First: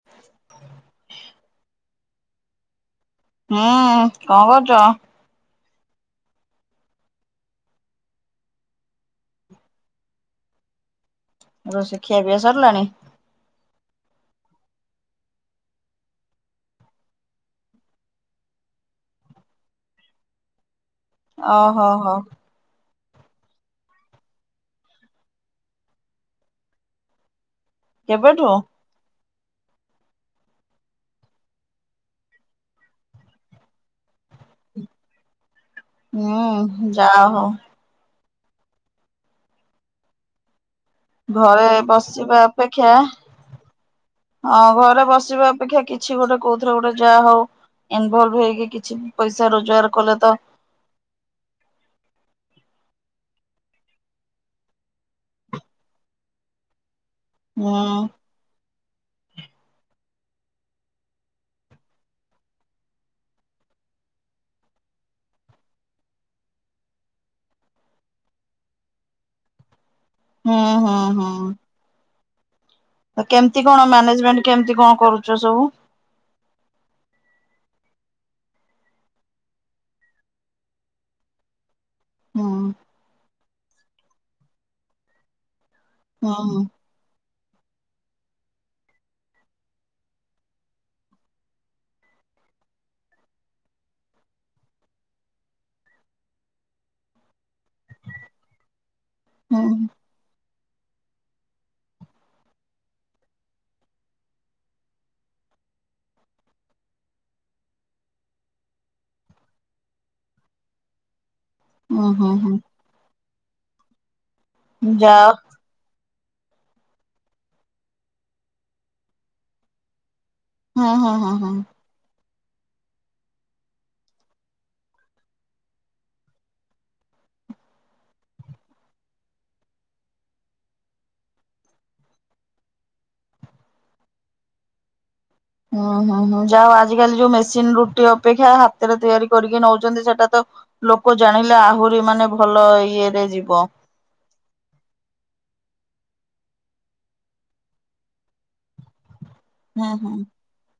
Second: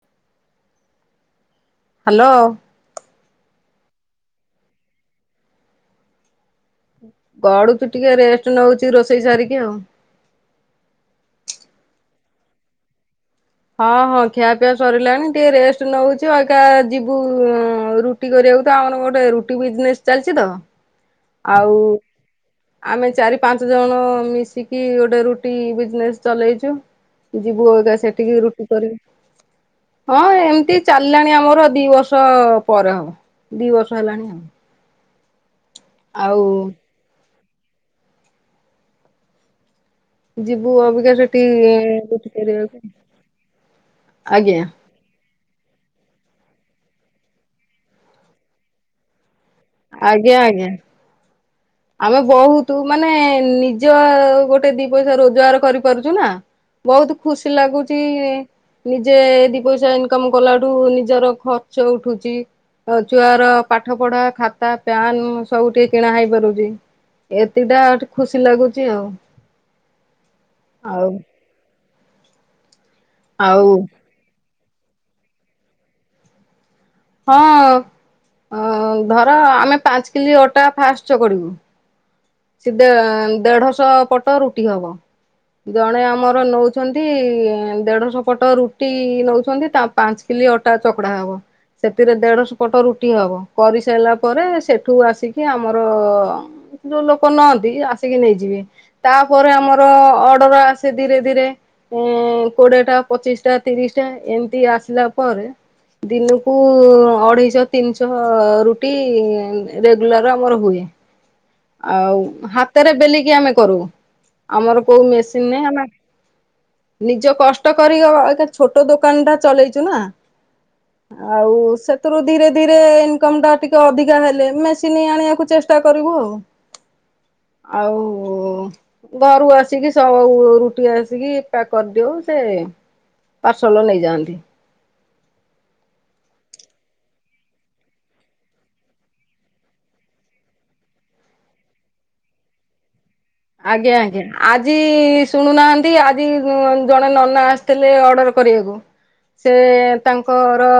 [inaudible] Hello. ହୁଁ, କଣ କରୁଛ? ଗଡୁଛି ଟିକେ, ରେଷ୍ଟ ନେଉଛି, ରୋଷେଇ ସାରିକି ଆଉ। ରୋଷେଇ, ଖିଆପିଆ, ସରିଲାଣି। ହଁ, ହଁ। ଖିଆପିଆ ସରିଲାଣି, ଟିକେ ରେଷ୍ଟ ନଉଛି। ଆ ଯିବୁ, ରୁ ରୁଟି କରିବାକୁ, ତ ଆମର ଗୋଟେ ରୁଟି ବିଜନେସ୍ ଚାଲିଛି ତ। ଆଉ, ଓହୋ ହୋ ଆମେ ଚାରି, ପାଞ୍ଚ ଜଣ, ମିଶିକି ଗୋଟେ ରୁଟି ବିଜନେସ ଚଲେଇଛୁ। ଯିବୁ ଏଗା ସେଠିକି, କେବେଠୁ? ରୁଟି କରିବୁ। ହଁ, ଏମିତି ଚାଲିଲାଣି ଆମର, ଦି ବର୍ଷ ପରେ ହବ। ଦି ବର୍ଷ ହେଲାଣି। ଆମ, ହୁଁ, ଯାହା ହଉ, ଯିବୁ ଅ ଘରେ ବସିବା ଅପେକ୍ଷା, ଆଜ୍ଞା ହଁ, ଘରେ ବସିବା ଅପେକ୍ଷା କିଛି, କିଛି ଗୋଟେ କୋଉଥିରେ ଗୋଟେ ଯା ହଉ ଇନଭଲବ୍ ହେଇକି କିଛି ପଇସା ରୋ ଆଜ୍ଞା ଆଜ୍ଞା ଆମେ ବହୁତୁ ମାନେ ନିଜ ଗୋଟେ ଦି ପଇସା ରୋଜଗାର କରିପାରୁଛୁ ନା, ବହୁତ୍ ଖୁସି ହୁଁ ଲାଗୁଛି। ନିଜେ ଦି ପଇସା ଇନକମ୍ କଲାଠୁ ନିଜର ଖର୍ଚ୍ଚ ଉଠୁଛି, ଛୁଆର ପାଠ ପଢା ଖାତା, ପ୍ୟାନ ଉମ ସବୁ ଟିକେ କିଣା ହେଇ ପାରୁ ଏତିକିଟା ଆ ଟିକେ ଖୁସି ଲାଗୁଛି ଆଉ। ହଁ ହଁ ଆଉ ହଁ ଆଉ କେମିତି କଣ ମ୍ୟାନେଜମେଣ୍ଟ କେମିତି କଣ କରୁଛ ସବୁ? ହଁ ଅ ଧର ଆମେ ପାଞ୍ଚ କିଲି ଅଟା ଫାଷ୍ଟ ଚକଡିବୁ, ହୁଁ ସିଧା ଦେଢଶହ ପଟ ରୁଟି ହବ, ଜଣେ ହୁଁ ଆମର ନଉଛନ୍ତି ନ୍ତି ଦେଢଶହ ପଟ ରୁଟି ନଉଛନ୍ତି ତା ପାଞ୍ଚ କିଲି ଅଟା ଚକଡା ହବ। ସେଥିରେ ଦେଢଶହ ପଟ ରୁଟି ହବ, କରିସାରିଲା ପରେ ସେଠୁ ଆସିକି ଆମର ଯୋଉ ଲୋକ ନଅନ୍ତି ଆସିକି ନେଇଯିବେ, ତାପରେ ହୁଁ ଆମର ଅର୍ଡର ଆ ସେ ଧୀରେ ଧୀରେ ଉମ କୋଡିଏଟା, ପଚିଶିଟା, ତିରିଶି ଟା ଏମିତି ଆସିଲା ପରେ ଦିନୁକୁ ଅଢେଇଶହ ତିନିଶହ ଅ ରୁଟି ଉମ ରେଗୁଲାର ଆମର ହୁଏ। ହୁଁ ଆଉ ହୁଁ ହୁଁ ହାତରେ ବେଲିକି ଆମେ କରୁ, ଆମର ହୁଁ କୋଉ ଯାଅ ମେସିନ ନାଇଁ ଆ ନିଜ କଷ୍ଟ କରିକି, ଅବିକା ଛୋଟ ଦୋକାନ ଟା ଚଲେଇଛୁ ନା? ହୁଁ ହୁଁ ହୁଁ ହୁଁ ଆଉ ସେ ଥିରୁ ଧୀରେ ଧୀରେ ଇନକମ୍ ଟା ଟିକେ ଅଧିକା ହେଲେ ମେସିନ୍ ଆଣିବାକୁ ଚେଷ୍ଟା କରିବୁ ଆଉ। ଆଉ ଘରୁ ଆସିକି, ସବୁ ରୁଟି ଆସିକି, ପ୍ୟାକ୍ କରିଦିଉ ସେ ପାର୍ସଲ ନେଇଯାଆନ୍ତି। ହୁଁ ହୁଁ ହୁଁ, ଯାହା ହଉ ଆଜିକାଲି ଯୋଉ ମେସିନ ରୁଟି ଅପେକ୍ଷା ହାତରେ ତିଆରି କରିକି ନଉଛନ୍ତି ସେଟା ତ ଲୋକ ଜାଣିଲେ ଆହୁରି ମାନେ ଭଲ ଇଏରେ ଯିବ। ଆଜ୍ଞା ଆଜ୍ଞା, ଆଜି ଶୁଣୁନାହାନ୍ତି ଆଜି ଉମ ଜଣେ ନନା ଆସିଥିଲେ ଅର୍ଡ଼ର କରିବାକୁ ସେ ହୁଁ ହୁଁ ତାଙ୍କ ର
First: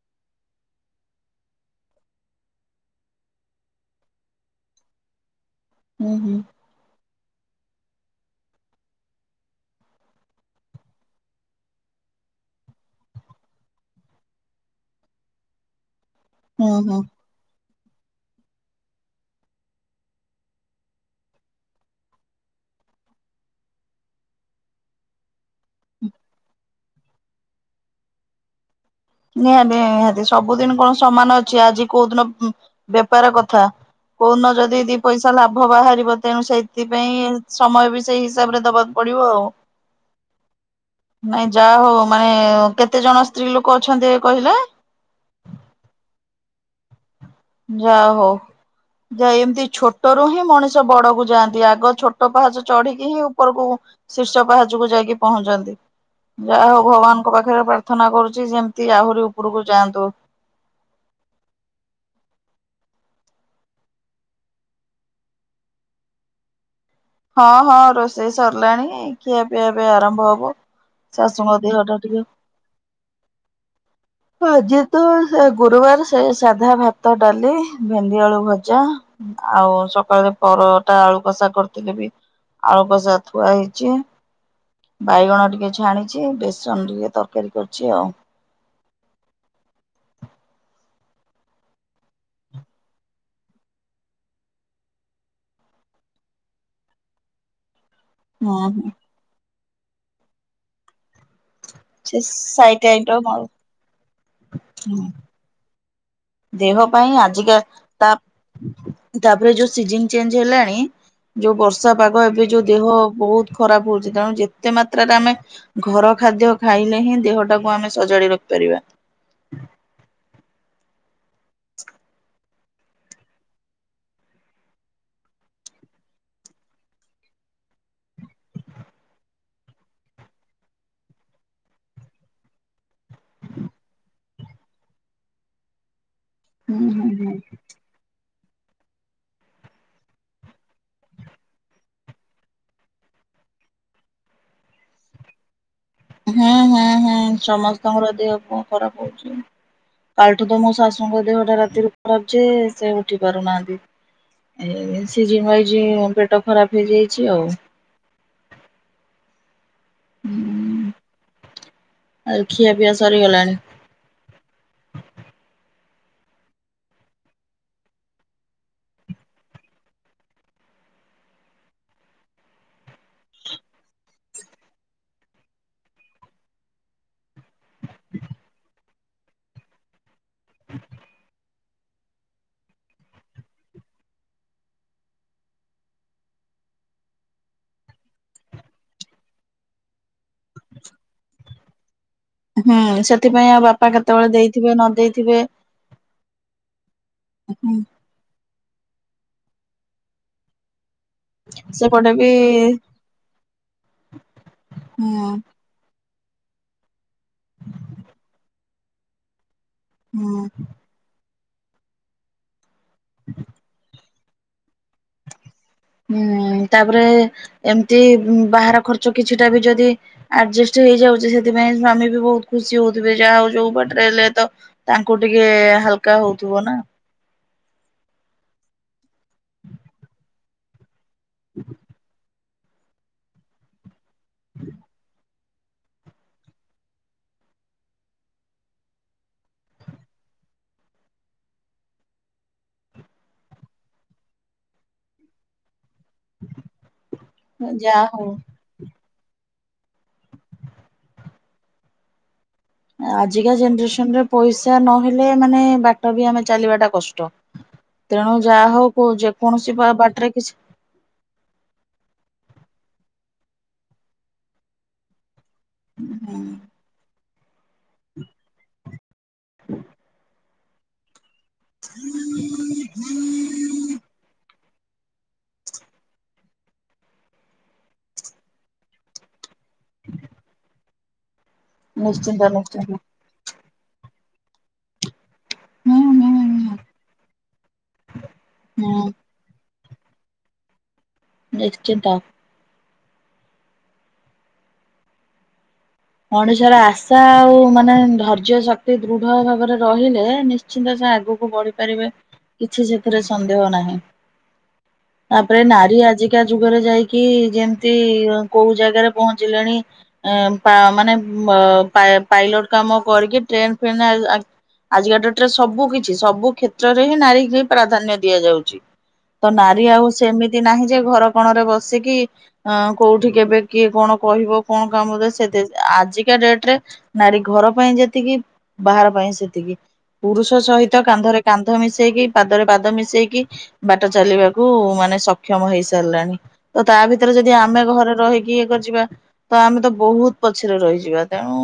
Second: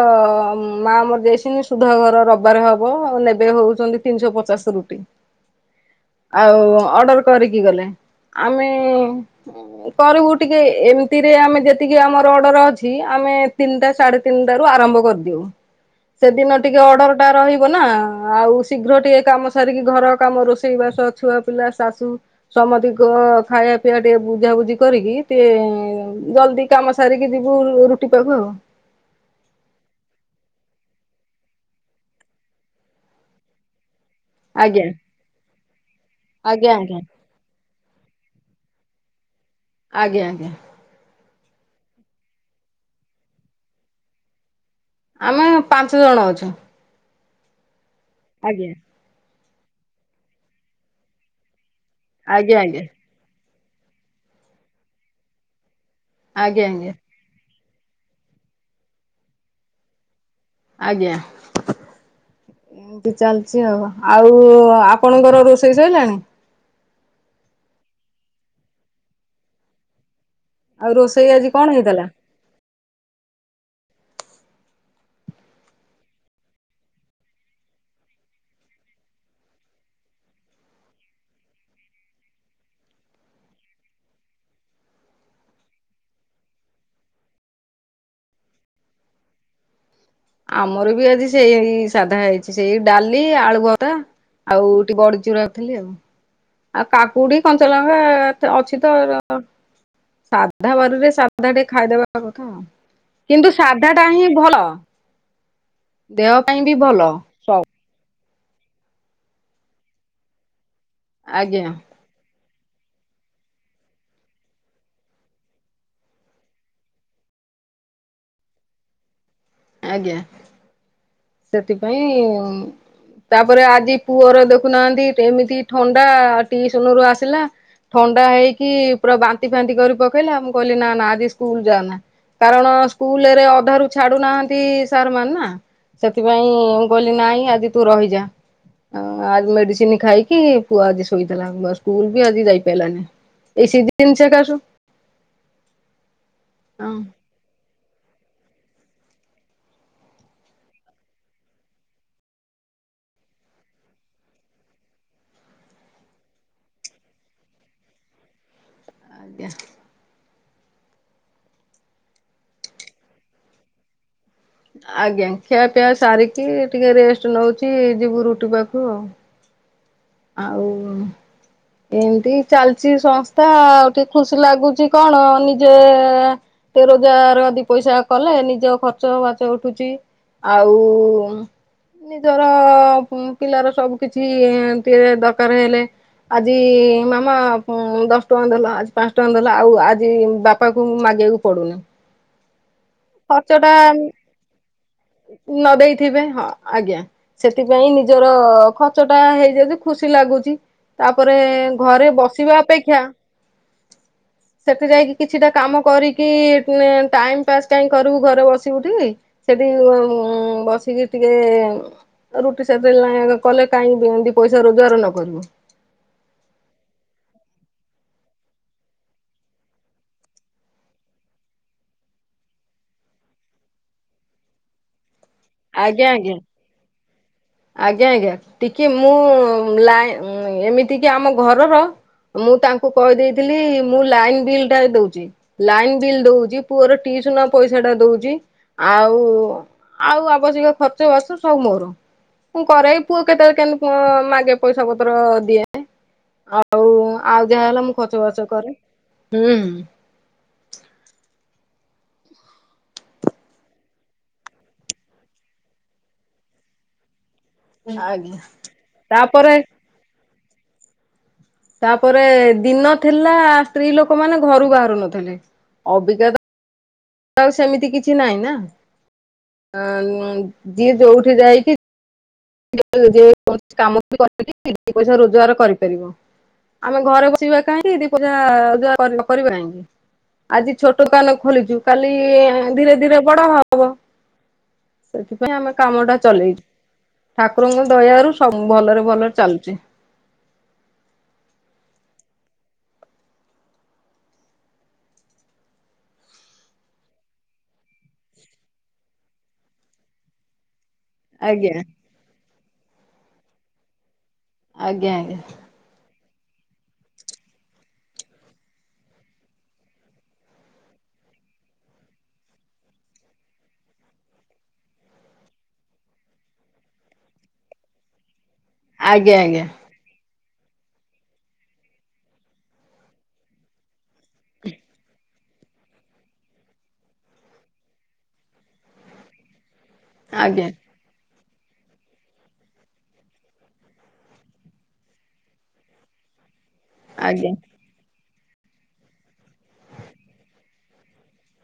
ମା ମରିଯାଇଛିନ୍ତି ସୁଧ ଘର ରବିବାର ହବ ଆଉ ନେବେ ହଉଛନ୍ତି ତିନିଶହ ପଚାଶ ରୁଟି। ହୁଁ ହୁଁ ଆଉ ଅର୍ଡର କରିକି ଗଲେ। ଆମେ କରିବୁ ଟିକେ, ଏମିତିରେ ଆମେ ଯେତିକି ଆମର ଅର୍ଡର ଅଛି, ଆମେ ତିନିଟା ସାଢେ ତିନିଟା ରୁ ଆରମ୍ଭ କରିଦିଉ, ସେଦିନ ହୁଁ ଟିକେ ହୁଁ ଅର୍ଡର ରହିବ ନା, ଆଉ ଶୀଘ୍ର ଟିକେ କାମ ସାରିକି ଘର କାମ, ରୋଷେଇବାସ, ଛୁଆ ପିଲା, ଶାଶୁ ସମତିଙ୍କ ଖାଇବା ପିଇବା ଟିକେ ବୁଝାବୁଝି କରିକି ଟିକେ ଜଲଦି କାମ ସାରିକି ଯିବୁ ରୁ ରୁଟି ପାକୁ ଆଉ। ନିହାତି ନିହାତି, ସବୁଦିନି କଣ ସମାନ ଅଛି, ଆଜି କୋଉ ଦିନ ଉ ବେପାର କଥା। କୋଉଦିନ ଯଦି ଆଜ୍ଞା ଦି ପଇସା ଲାଭ ବାହାରିବ, ତେଣୁ ଆଜ୍ଞା ଆଜ୍ଞା ସେଥିପାଇଁ ସମୟ ବି ସେଇ ହିସାବରେ ଦବାକୁ ପଡିବ ଆଉ। ଆଜ୍ଞା ଆଜ୍ଞା। ନାଇଁ ଯାହା ହଉ ମାନେ କେତେ ଜଣ ସ୍ତ୍ରୀ ଲୋକ ଅଛନ୍ତି କହିଲେ? ଆମେ ପାଞ୍ଚ ଜଣ ଅଛୁ। ଯାହଉ। ଆଜ୍ଞା। ଯାଇ ଏମିତି ଛୋଟରୁ ହିଁ ମଣିଷ ବଡକୁ ଯାଆନ୍ତି, ଆଗ ଛୋଟ ଆଜ୍ଞା ପାହାଚ ଆଜ୍ଞା ଚଢିକି ହିଁ ଉ ଉପରକୁ ଶୀର୍ଷ ପାହାଚକୁ ଯାଇକି ପହଞ୍ଚନ୍ତି, ଯାହା ହଉ ଆଜ୍ଞା ଆଜ୍ଞା ଭଗବାନ ତାଙ୍କ ପାଖରେ ପ୍ରାର୍ଥନା କରୁଛି, ଯେମିତି ଆହୁରି ଉପରକୁ ଯାଆନ୍ତୁ। ଆଜ୍ଞା। ଏମିତି ଚାଲିଛି ଆଉ, ଆଉ ଆପଣଙ୍କର ରୋଷେଇ ସଇଲାଣି? ହଁ ହଁ ରୋଷେଇ ସରିଲାଣି, ଖିଆ ପିଆ ଏବେ ଆରମ୍ଭ ହବ। ଆଉ ରୋଷେଇ ଶାଶୁ ଆଜି ଙ୍କ କଣ ଦେହ ଟା ହେଇଥିଲା? ଟିକେ ଆଜି ତ ସେ ଗୁରୁବାର ସେ ସାଧା ଭାତ, ଡାଲି, ଭେଣ୍ଡିଆଳୁ ଭଜା। ଆଉ ସକାଳେ ପରଟା ଆଳୁ କଷା କରିଥିଲି ବି ଆଳୁ କସା ଥୁଆ ହେଇଛି। ବାଇଗଣ ଟିକେ ଛାଣିଛି, ବେସନ ଟିକେ ତରକାରୀ କରିଛି ଆଉ। ଆମର ବି ଆଜି ସେଇ ସାଧା ହେଇଛି ସେଇ ଡାଲି, ଆଳୁ ବରା। ଆଉ ଟି ବଡି ଚୁରା ଖାଲି ଆଉ କା କୁଡି କଞ୍ଚଲଙ୍କା ଏ ହୁଁ ଅଛି ତ ହୁଁ। ସାଧା ବାରିରେ ସା ସାଧା ଟେ ସେ ଖାଇଦବା କଥା ସାଇଟ୍ ଆଇଟମ୍ ଆଉ କିନ୍ତୁ ସାଧା ଟା ହିଁ ଭଲ। ହୁଁ ପାଇଁ ବି ଦେହ ଭଲ ପାଇଁ ଆଜିକା ତା ତାପରେ ଯୋଉ ସିଜନ ଚେଞ୍ଜ ହେଲାଣି, ଯୋଉ ଆଜ୍ଞା ବର୍ଷା ପା ଗ ଏବେ ଯୋଉ ଦେହ ବହୁତ ଖରାପ ହଉଛି, ତେଣୁ ଯେତେ ମାତ୍ରାରେ ଆମେ ଘର ଖାଦ୍ୟ ଖାଇଲେ ହିଁ ଦେହ ଟାକୁ ଆମେ ସଜାଡି ରଖି ପାରିବା। ଆଜ୍ଞା ସେଥିପାଇଁ ତାପରେ ଆଜି ପୁଅର ଦେଖୁନାହାନ୍ତି ଏମିତି ଥଣ୍ଡା ଟିଇସନରୁ ଆସିଲା ଥଣ୍ଡା ହେଇକି ପୁରା ବାନ୍ତି ଫାନ୍ତି କରି ପକେଇଲା ମୁଁ କହିଲି ନା ନା ଆଜି ସ୍କୁଲ ଯାଆନା। କାରଣ ସ୍କୁଲରେ ଅଧାରୁ ଛାଡୁନାହା ନ୍ତି ସାରମାନେ ନା ସେଥିପାଇଁ ହୁଁ ମୁଁ ହୁଁ କହିଲି ହୁଁ। ନାଇଁ ଆଜି ତୁ ରହିଯା। ଆଉ ଆଜି ମେଡିସିନ ଖାଇକି ପୁଅ ଆଜି ଶୋଇଥିଲା ସ୍କୁଲ ବି ଆଜି ଯାଇ ପାଇଲାନି। ଏଇ ସିଜିନ ସେକାସୁ। ହୁଁ। ଅଁ। ହଁ ସମସ୍ତଙ୍କର ଦେହ ପାଆ ଖରାପ ହୋଉଚି। କାଲିଠୁ ତ ମୋ ଶାଶୁଙ୍କ ଦେହଟା ରାତିରୁ ଖରାପ ଯେ ସେ ଉଠି ପାରୁନାହାନ୍ତି। ଏ ସିଜିନ ୱାଇଜି ପେଟ ଖରାପ ହେଇଯାଇଚି ଆଉ। ଆଜ୍ଞା। ହୁଁ। ଆଉ ଖିଆପିଆ ସରିଗଲାଣି? ଆଜ୍ଞା ଖିଆପିଆ ସାରିକି ଟିକେ ରେଷ୍ଟ ନୋଉଚି ଯିବୁ ରୁଟି ପାଖକୁ ଆଉ। ଆଉ ଏମତି ଚାଲଚି ସଂସ୍ଥା ଆଉ ଟିକେ ଖୁସି ଲାଗୁଚି କଣ ନିଜେ ଟି ରୋଜଗାର ଦି ପଇସା କଲେ ନିଜ ଖର୍ଚ୍ଚ ବାର୍ଚ୍ଚ ଉଠୁଚି। ଆଉ ଉଁ ନିଜର ପିଲାର ସବୁ କିଛି ଟିକେ ଦରକାର ହେଲେ ଆଜି ମାମା ଉଁ ଦଶ ଟଙ୍କା ଦେଲା ଆଜି ପାଞ୍ଚ ଟଙ୍କା ଦେଲା ଆଉ ଆଜି ବା ପାକୁ ମୁ ମାଗିବାକୁ ପଡୁନି। ହୁଁ ଖର୍ଚ୍ଚ ସେଥିପାଇଁ ଆଉ ବାପା ଟା କେତେବେଳେ ଦେଇଥିବେ ନ ଦେଇଥିବେ। ଥିବେ ଆଜ୍ଞା ସେଥିପାଇଁ ନିଜର ଖର୍ଚ୍ଚଟା ହେଇଯାଉଚି ଖୁସି ଲାଗୁଚି। ତାପରେ ଘରେ ସେପଟେ ବି ବସିବା ଅପେକ୍ଷା ସେଠୁ ଯାଇକି ହୁଁ କିଛିଟା କାମ କରିକି ଫୁଣି ଟାଇମ ପାସ୍ କାଇଁ କରିବୁ ଘରେ ବସି ଉଠିକି ସେଠି ଉଁମ୍ ହୁଁ ବସିକି ଟିକେ ରୁଟି ସେତେବେଳେ ନାକେ କଲେ କାହିଁକି ଦି ପଇସା ରୋଜଗାର ନ କରିବୁ। ହୁଁ ତାପରେ ଏମତି ବାହାର ଖର୍ଚ୍ଚ କିଛିଟା ବି ଯଦି ଆରଯେଷ୍ଟ ହେଇଯାଉଚି ସେଥିପାଇଁ ସ୍ଵାମୀ ବି ବୋହୁତ ଖୁସି ହୋଉଥିବେ ଯାହୋଉ ଯୋଉ ବାଟରେ ହେଲେ ତ ତାଙ୍କୁ ଟିକେ ଆଜ୍ଞା ହାଲକା ଆଜ୍ଞା। ହୋଉଥିବ ନା। ଆଜ୍ଞା ଆଜ୍ଞା ଟିକେ ମୁଁ ଲାଇ ଏମିତି କି ଆମ ଘରର ମୁଁ ତାଙ୍କୁ କହିଦେଇଥିଲି ମୁଁ ଲାଇନ ବିଲଟା ଏ ଦୋଉଚି। ଲାଇନ୍ ବିଲ୍ ଦୋଉଚି ପୁଅର ଟିଇସନ ପଇସାଟା ଦୋଉଚି ଆଉ ଆଉ ଆବଶ୍ୟକ ଖର୍ଚ୍ଚ ବାର୍ଚ୍ଚ ସବୁ ମୋର। ମୁଁ କରେ ଏଇ ପୁଅ କେତେବେଳେ କେମତି ମ୍ ମାଗେ ପଇସା ପତ୍ର ଦିଏ। ଆଉ ଆଉ ଯାହା ହେଲା ମୁଁ ଖର୍ଚ୍ଚ ବାର୍ଚ୍ଚ କରେ ହୁଁଁ। ଆଜିକା ଜେନେରେସନରେ ପଇସା ନହେଲେ ମାନେ ବାଟ ବି ଆମେ ଚାଲିବାଟା କଷ୍ଟ। ତେଣୁ ଆଜ୍ଞା ଯାହୋଉ କୋ ତାପରେ ଯେକୌଣସି ବା ବାଟରେ କିଛି ତାପରେ ଦିନ ଥିଲା ସ୍ତ୍ରୀ ଲୋକମାନେ ଘରୁ ବାହାରୁ ନଥିଲେ ଅବିକାତ ଆଉ ସେମିତି କିଛି ନାଇଁ ନା ଅଁ ଯିଏ ଯୋଉଠି ଯାଇକି [inaudible] [unintelligible] ଯେକୌଣସି କାମ ବି କରି ଦିଇ ପଇସା ରୋଜଗାର କରିପାରିବ। ଆମେ ଘରେ ବସିବା କାହିଁକି ଦିଇ ପଇସା ରୋଜଗାର କରି ନ ପାରିବା କାଇଁ। ଆଜି ଛୋଟ ଦୋକାନ ଖୋଲିଚୁ କାଲି ନିଶ୍ଚିନ୍ତ ନିଶ୍ଚିନ୍ତ ଧୀରେ ଧୀରେ ବଡ ହବ ସେଥିପାଇଁ ଆମେ ହୁଁ କାମଟା ହୁଁ ଚଲେଇଚୁ। ଠାକୁରଙ୍କ ଦୟାରୁ ସବୁ ଭଲରେ ହୁଁ ଭଲରେ ଚାଲୁଚି। ନିଶ୍ଚିନ୍ତ। ମଣିଷର ଆଶା ଆଉ ମାନେ ଧୈର୍ଯ୍ୟ ଶକ୍ତି ଦୃଢ ଭାବରେ ରହିଲେ ନିଶ୍ଚିନ୍ତ ସେ ଆ ଆଗକୁ ଆଜ୍ଞା। ବଢିପାରିବେ କିଛି ସେଥିରେ ସନ୍ଦେହ ନାହିଁ। ଆଜ୍ଞା ତାପରେ ନାରୀ ଆଜି କା ଯୁଗରେ ଯାଇକି ଯେମିତି କୋଉ ଜାଗାରେ ପହଞ୍ଚିଲେଣି ଆ ମା ମାନେ ମ ପା ପାଇଲଟ କାମ କରିକି ଟ୍ରେନ ଫ୍ରେନେରେ ଆ ଆ ଆଜିକା ଡେଟ୍ ରେ ସବୁ କିଛି ସବୁ କ୍ଷେତ୍ରରେ ହିଁ ନାରୀକି ପ୍ରାଧାନ୍ୟ ଦିଆଯାଉଛି। ତ ଆଜ୍ଞା। ଆଜ୍ଞା ନାରୀ ଆଉ ସେମି ତି ନାହିଁ ଯେ ଘର କଣରେ ବସିକି ଅଁ କୋଉଠି କେବେ କିଏ କଣ କହିବ କଣ କାମ ଦେ ସେ ଆଜିକା ଡେଟ୍ ରେ ନାରୀ ଘର ପାଇଁ ଯେତିକି ବାହାର ପାଇଁ ସେତିକି। ପୁରୁଷ ଆଜ୍ଞା ସହିତ କାନ୍ଧରେ କାନ୍ଧ ମିଶେଇକି ପାଦରେ ପାଦ ମିଶେଇକି। ବାଟ ଚାଲିବାକୁ ମାନେ ସକ୍ଷମ ହେଇସାରିଲାଣି। ତ ତା ଭିତରେ ଆଜ୍ଞା ଯଦି ଆମେ ଘରେ ରହିକି ଇଏ କରିିଯିବା ତ ଆମେ ତ ବହୁତ୍ ପଛରେ ରହିଯିବା ତେଣୁ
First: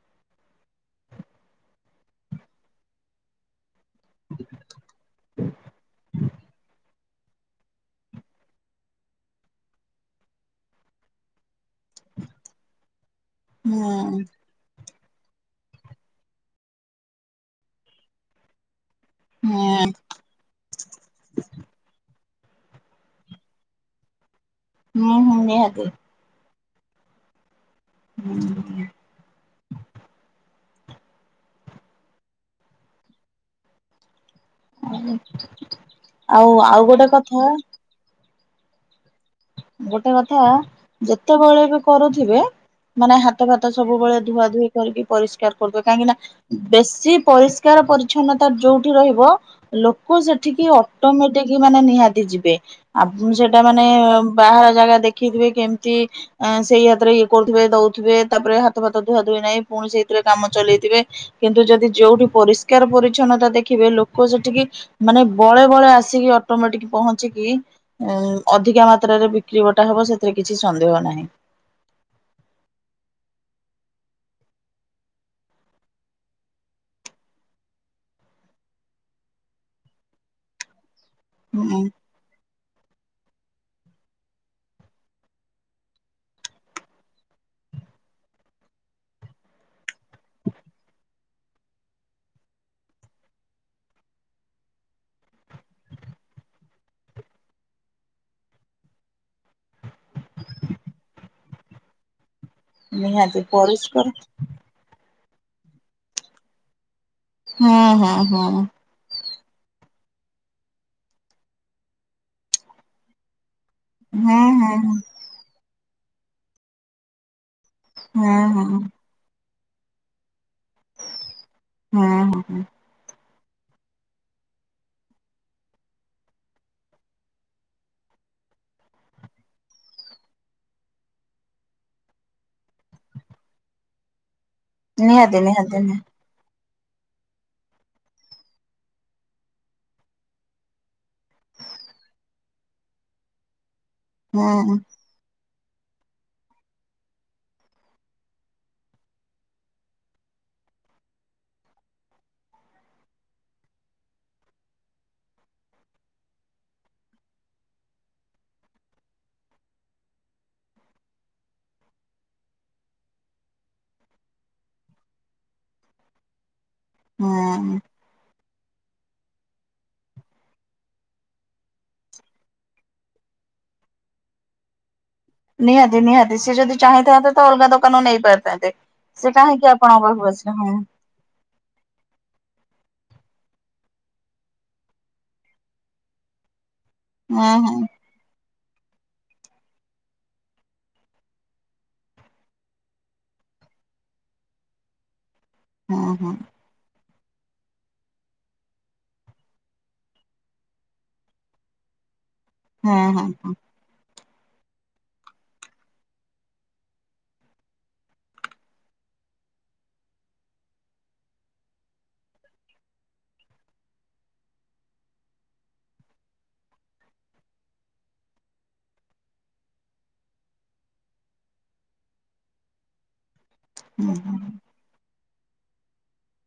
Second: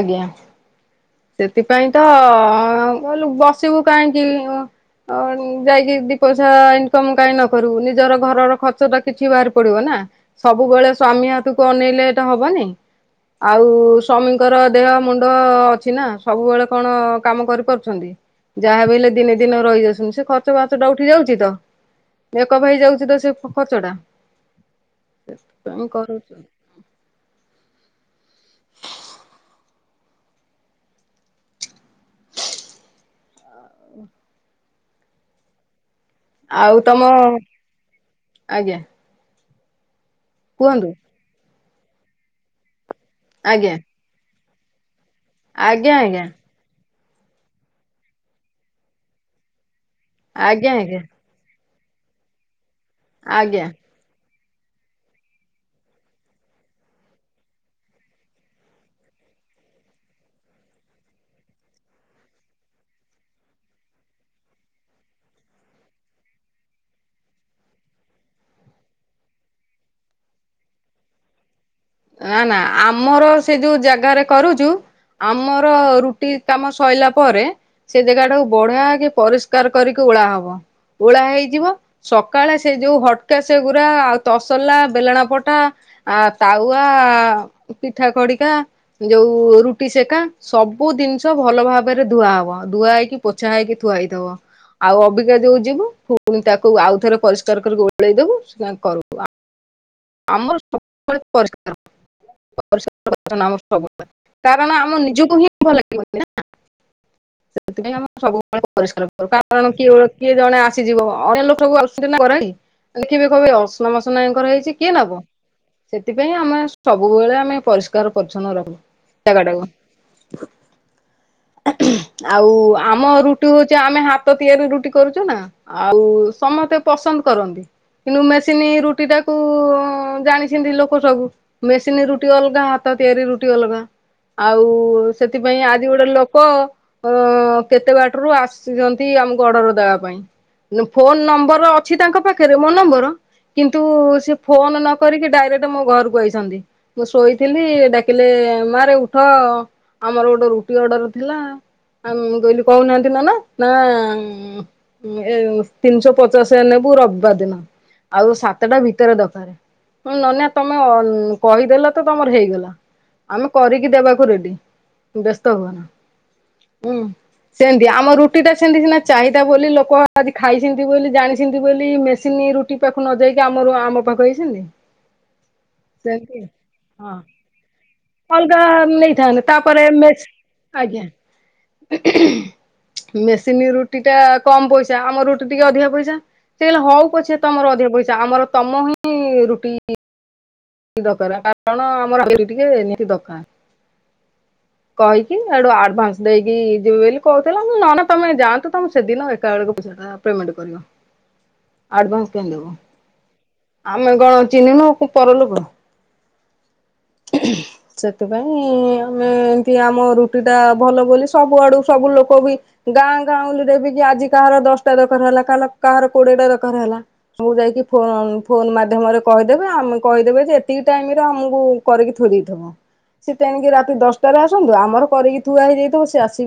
ଆଜ୍ଞା। ସେଥିପାଇଁ ତ ଅ ଅ [unintelligible] ବସ୍ ସିବୁ କାହିଁକି ହ ଅ ଯାଇକି ଦି ପଇସା ଇନ୍ ତ ମୁଁ କାହିଁ ନ କରିବୁ ନିଜର ଘରର ଖର୍ଚ୍ଚ ଟା କିଛି ବାହାରି ପଡିବ ନା। ସବୁବେଳେ ସ୍ଵାମୀ ହାତକୁ ଅନେଇଲେ ତ ହବନି। ଆଉ ସ୍ୱାମୀଙ୍କର ଦେହ ମୁଣ୍ଡ ଅ ଛିନା ସବୁବେଳେ କଣ କାମ କରିପାରୁଛନ୍ତି ଯାହାବି ଲେ ଦିନେ ହୁଁ ଦିନେ ରହିଯାଉଛନ୍ତି ସେ ଖର୍ଚ୍ଚ ବାର୍ଚ୍ଚ ଟା ଉଠି ଯାଉଛି ତ ମେକପ୍ ହେଇଯାଉଛି ତ ସେ ଖର୍ଚ୍ଚ ଟା। ହୁଁ ହୁଁ ନିହାତି। [inaudible] ହୁଁ। ଆଉ ଆଉ ଗୋଟେ କଥା। ଆଜ୍ଞା। ଗୋଟେ କଥା କୁହନ୍ତୁ ଯେତେବେଳେ ବି କରୁଥିବେ। ମାନେ ହାତ ଫାତ ଆଜ୍ଞା। ସବୁବେଳେ ଧୁଆ ଧୁଇ କରିକି ପରିଷ୍କାର କରିବେ ଆଜ୍ଞା କାହିଁକି ନା। ଆଜ୍ଞା ଆଜ୍ଞା ବେଶୀ ପରିଷ୍କାର ପରିଚ୍ଛନ୍ନତା ଯୋଉଠି ରହିବ ଲୋକ ସେଠିକି ଆଜ୍ଞା ଆଜ୍ଞା। ଅଟୋ ମେ ଟିକି ମାନେ ନିହାତି ଯିବେ ଆ ସେଟା ଆଜ୍ଞା। ମାନେ ବାହାର ଜାଗା ଦେଖିଥିବେ କେମିତି। ଆଁ ସେଇ ହାତରେ ଇଏ କରୁଥିବେ ଦଉଥିବେ ତାପରେ ହାତ ଫାତ ଧୁଆ ଧୁଇ ନାହିଁ ପୁଣି ସେଇଥିରେ କାମ ଚଲେଇଥିବେ। କିନ୍ତୁ ଯଦି ଯୋଉଠି ପରିଷ୍କାର ପରିଚ୍ଛନ୍ନତା ଦେଖିବେ ଲୋକ ସେଠିକି। ମାନେ ବଳେ ବଳେ ଆସିକି ଅଟୋମେଟିକ୍ ପହଞ୍ଚିକି ଅଧିକା ମା ତ୍ରାରେ ବିକ୍ରି ବଟା ହବ ସେଥିରେ କିଛି ସନ୍ଦେହ ନାହିଁ। ନା ଆମର ସେ ଯୋଉ ଜାଗାରେ କରୁଚୁ। ଆମର ରୁଟି କାମ ସଇଲା ପରେ। ସେ ଜାଗା ଟାକୁ ବଢିଆ କି ପରିଷ୍କାର କରିକି ଉଳା ହବ ଉଳା ହେଇଯିବ। ହୁଁ ସକାଳେ ସେ ଯୋଉ ହ୍ଟକେସ୍ ଗୁୁରା ଆଉ ତସଲା ବେଲଣା ପଟା ଆ ତା ଉଆ ପିଠା କଡିକା। ଯୋଉ ରୁଟି ସେକା ସବୁ ଜିନିଷ ଭଲ ଭାବରେ ଧୁଆ ହବ ଧୁଆ ହେଇକି। ପୋଛା ହେଇକି ଥୁଆ ହେଇଥିବ। ଆଉ ଅବିକା ଯୋଉ ଯିବୁ ପୁଣି ତାକୁ ଆଉ ଥରେ ପରିଷ୍କାର କରିକି ଓଳେଇ ଦବୁ [inaudible] ଆମର ସବୁ ବେଳେ ପରି ପରିଷ୍କାର ପରିଛନ ନିହାତି ଆମର ସବୁବେଳେ ପରିଷ୍କାର କାରଣ ଆମ ନିଜକୁ ହିଁ ଭଲ ଲାଗିବନି ନାଁ। ହୁଁ ସେଥିପାଈଁ ଆମର ହୁଁ ହୁଁ ସବୁବେଳେ ପରିଷ୍କାର କାରଣ କିଏ କିଏ ଜଣେ ଆସିଯିବ [inaudible] ଅସନା ମସନା ହୁଁ ୟାଙ୍କର ହେଇଛି ହୁଁ କିଏ ହୁଁ। ନବ ସେଥିପାଇଁ ଆମେ ସବୁବେଳେ ଆମେ ପରିଷ୍କ। ପରିଷ୍କାର ହୁଁ ପରିଚ୍ଛନ୍ନ ହୁଁ ରଖୁ ଜାଗାଟାକୁ ହୁଁ ଆଉ ହୁଁ ଆମ ରୁଟି ହଉଛି ଆମେ ହାତ ତିଆରି ରୁଟି କରୁଛୁ ନା ଆଉ ସମସ୍ତେ ପସନ୍ଦ କରନ୍ତି। କିନ୍ତୁ ମେସିନି ରୁଟି ଟାକୁ ଜାଣିଛିନ୍ତି ଲୋକ ସବୁ ମେସିନ୍ ରୁଟି ଅଲଗା ହାତ ତିଆରି ରୁଟି ଅଲଗା ଆଉ ନିହାତି ସେଥିପାଇଁ ନିହାତି ଆଜି ଗୋଟେ ଲୋକ ଅ କେତେ ବାଟରୁ ଆସିଛନ୍ତି ଆମକୁ ଅର୍ଡର ଦେବା ପାଇଁ। ଫୋନ ନମ୍ବର ଅଛି ତାଙ୍କ ପାଖରେ ମୋ ନମ୍ବର କିନ୍ତୁ ସେ ହୁଁ ଫୋନ ହୁଁ। ନ ନ କରିକି ଡାଇରେକ୍ଟ ମୋ ଘରକୁ ଆଇଛନ୍ତି। ମୁଁ ଶୋଇଥିଲି ଡାକିଲେ ମାରେ ଉଠ ଆମର ଗୋଟେ ରୁଟି ଅର୍ଡର ଥିଲା। ଆ ମୁଁ କହିଲି କହୁନାହାନ୍ତି ନନା, ନା ଏ ତିନିଶହ ପଚାଶ ନେବୁ ରବିବାର ଦିନ ଆଉ ସାତଟା ଭିତ ଭିତରେ ଦରକାର ନନା ତମେ କହିଦେଲ ତ ତମର ହେଇଗଲା। ଆମେ କରିକି ଦେବାକୁ ରେଡି ବ୍ୟସ୍ତ ହୁଅନା। ହୁଁ ସେମିତି ଆମ ରୁ ରୁଟିଟା ସେମିତି ସିନା ଚାହିଦା ବୋଲି ଲୋକ ଆଜି ଖାଇଛନ୍ତି ବୋଲି ଜାଣିଛନ୍ତି ବୋଲି ମେସିନ୍ ରୁଟି ପାଖକୁ ନ ଯାଇକି ଆମ ଅ ଆମ ପାଖକୁ ଆଇଛନ୍ତି। ନିହାତି ନିହାତି ସିଏ ଯଦି ହଁ। ଚାହିଁଥାନ୍ତେ ତ ଅଲଗା ଦୋକାନରୁ ନେଇ ପାରି ଅଲଗା ଥାନ୍ତେ, ସେ ନେଇଥାନ୍ତେ କାହିଁକି ତାପରେ ଆପଣଙ୍କ ପାଖ ମେସ୍ କୁ ଆସି [unintelligible] ଆଜ୍ଞା। [unintelligible] ମେସିନ ରୁଟି ଟା କମ ପଇସା ଆମ ରୁଟି ଟିକେ ଅଧିକା ପଇସା, ସେ କହିଲେ ହଉ। ପଛେ ହୁଁ ହୁଁ ତମର ଅଧିକ ପଇସା ଆମର ତମ ହିଁ ରୁଟି ଦରକାର କାରଣ ଆମର ଟିକେ ନିହାତି ଦରକାର। କହିକି ସେଟୁ ହୁଁ ଆଡଭାନ୍ସ ହୁଁ ଦେଇକି ଯିବେ ବେଲି କହୁଥିଲା ମୁଁ କହିଲି ନାନା ତମେ ଯାଆନ୍ତୁ ତମେ ସେଦିନ ଏକା ବେଳକୁ ପଇସା ଟା ପେମେଣ୍ଟ କରିବ। ଆଡ଼ଭାନ୍ସ କାଇଁ ଦେବ। ହଁ ହଁ ହଁ ଆମେ କଣ ଚିହ୍ନିନୁ କି ପରଲୋକ। [unintelligible] ସେଥିପାଇଁ ଆମେ ଏମିତି ଆମ ରୁଟିଟା ଭଲ ବୋଲି ସବୁଆଡ଼ୁ ସବୁ ଲୋକ ବି ଗାଁ ଗାଉଁଲି ରେ ବି କି ଆଜି କାହାର ଦଶଟା ଦରକାର ହେଲା କାଲ କାହାର କୋଡିଏ ଟା ଦରକାର ହେଲା। ଯାଇକି ଫୋ ଫୋନ ମାଧ୍ୟମରେ କହିଦେବେ ଆମେ କହିଦେବେ ଯେ ଏତିକି ଟାଇମରେ ଆମକୁ କରିକି ଥୋଇ ଦେଇଥିବ ସେ ତେଣିକି ରାତି ଦଶଟାରେ ଆସନ୍ତୁ ଆମର କରିକି ଥୁଆ ହେଇଯାଇଥିବ ସେ ଆସି